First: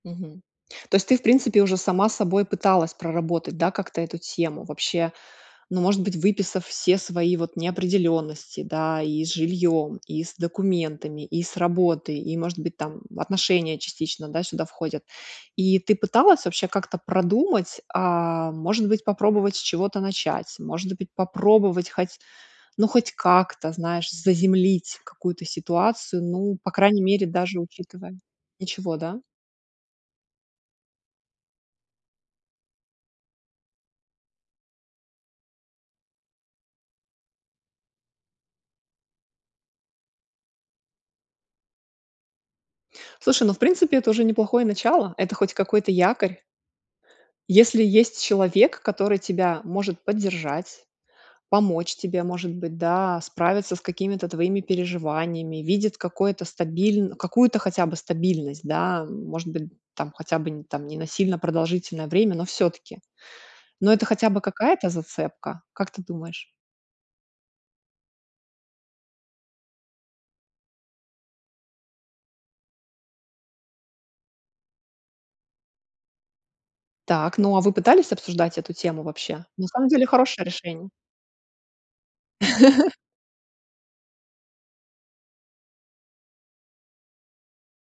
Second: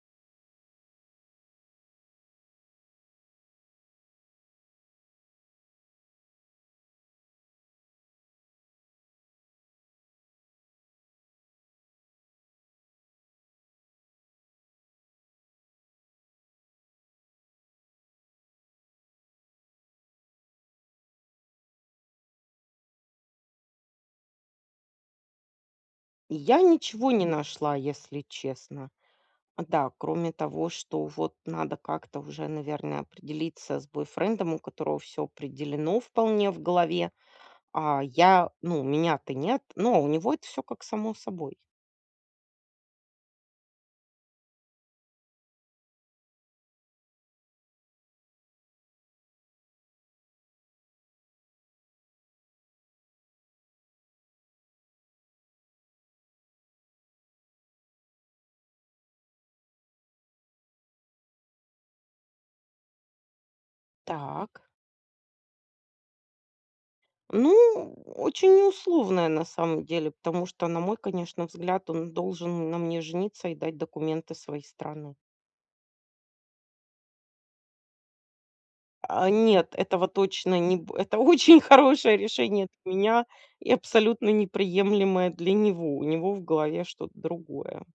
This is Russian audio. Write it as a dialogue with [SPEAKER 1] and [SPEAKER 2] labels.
[SPEAKER 1] Мгм. То есть ты, в принципе, уже сама с собой пыталась проработать, да, как-то эту тему, вообще, ну, может быть, выписав все свои вот неопределённости, да, и с жильём, и с документами, и с работы, и, может быть, там отношения частично, да, сюда входят. И ты пыталась вообще как-то продумать, а может быть, попробовать с чего-то начать, может быть, попробовать хоть, ну, хоть как-то, знаешь, заземлить какую-то ситуацию, ну,
[SPEAKER 2] Я
[SPEAKER 1] по крайней
[SPEAKER 2] ничего не
[SPEAKER 1] мере, даже
[SPEAKER 2] нашла,
[SPEAKER 1] учитывая
[SPEAKER 2] если честно.
[SPEAKER 1] Ничего, да?
[SPEAKER 2] Да, кроме того, что вот надо как-то уже, наверное, определиться с бойфрендом, у которого всё определено вполне в голове. А я, ну, у меня-то- нет, но у него это всё как само собой.
[SPEAKER 1] Слушай, ну, в принципе, это уже неплохое начало, это хоть какой-то якорь. Если есть человек, который тебя может поддержать, помочь тебе, может быть, да, справиться с какими-то твоими переживаниями, видит какое-то стабиль какую-то хотя бы стабильность, да, может быть, там, хотя бы там не на сильно продолжительное время, но всё-таки. Но это хотя бы
[SPEAKER 2] Так.
[SPEAKER 1] какая-то зацепка, как ты думаешь?
[SPEAKER 2] Ну, очень не условная на самом деле, потому что, на мой, конечно, взгляд, он должен на мне жениться и дать документы своей страны.
[SPEAKER 1] Так, ну, а вы пытались обсуждать эту тему
[SPEAKER 2] А
[SPEAKER 1] вообще? На
[SPEAKER 2] нет,
[SPEAKER 1] самом деле
[SPEAKER 2] этого
[SPEAKER 1] хорошее
[SPEAKER 2] точно не
[SPEAKER 1] решение.
[SPEAKER 2] бу это очень хорошее решение для меня и абсолютно неприемлемое для него. У него в голове что-то другое.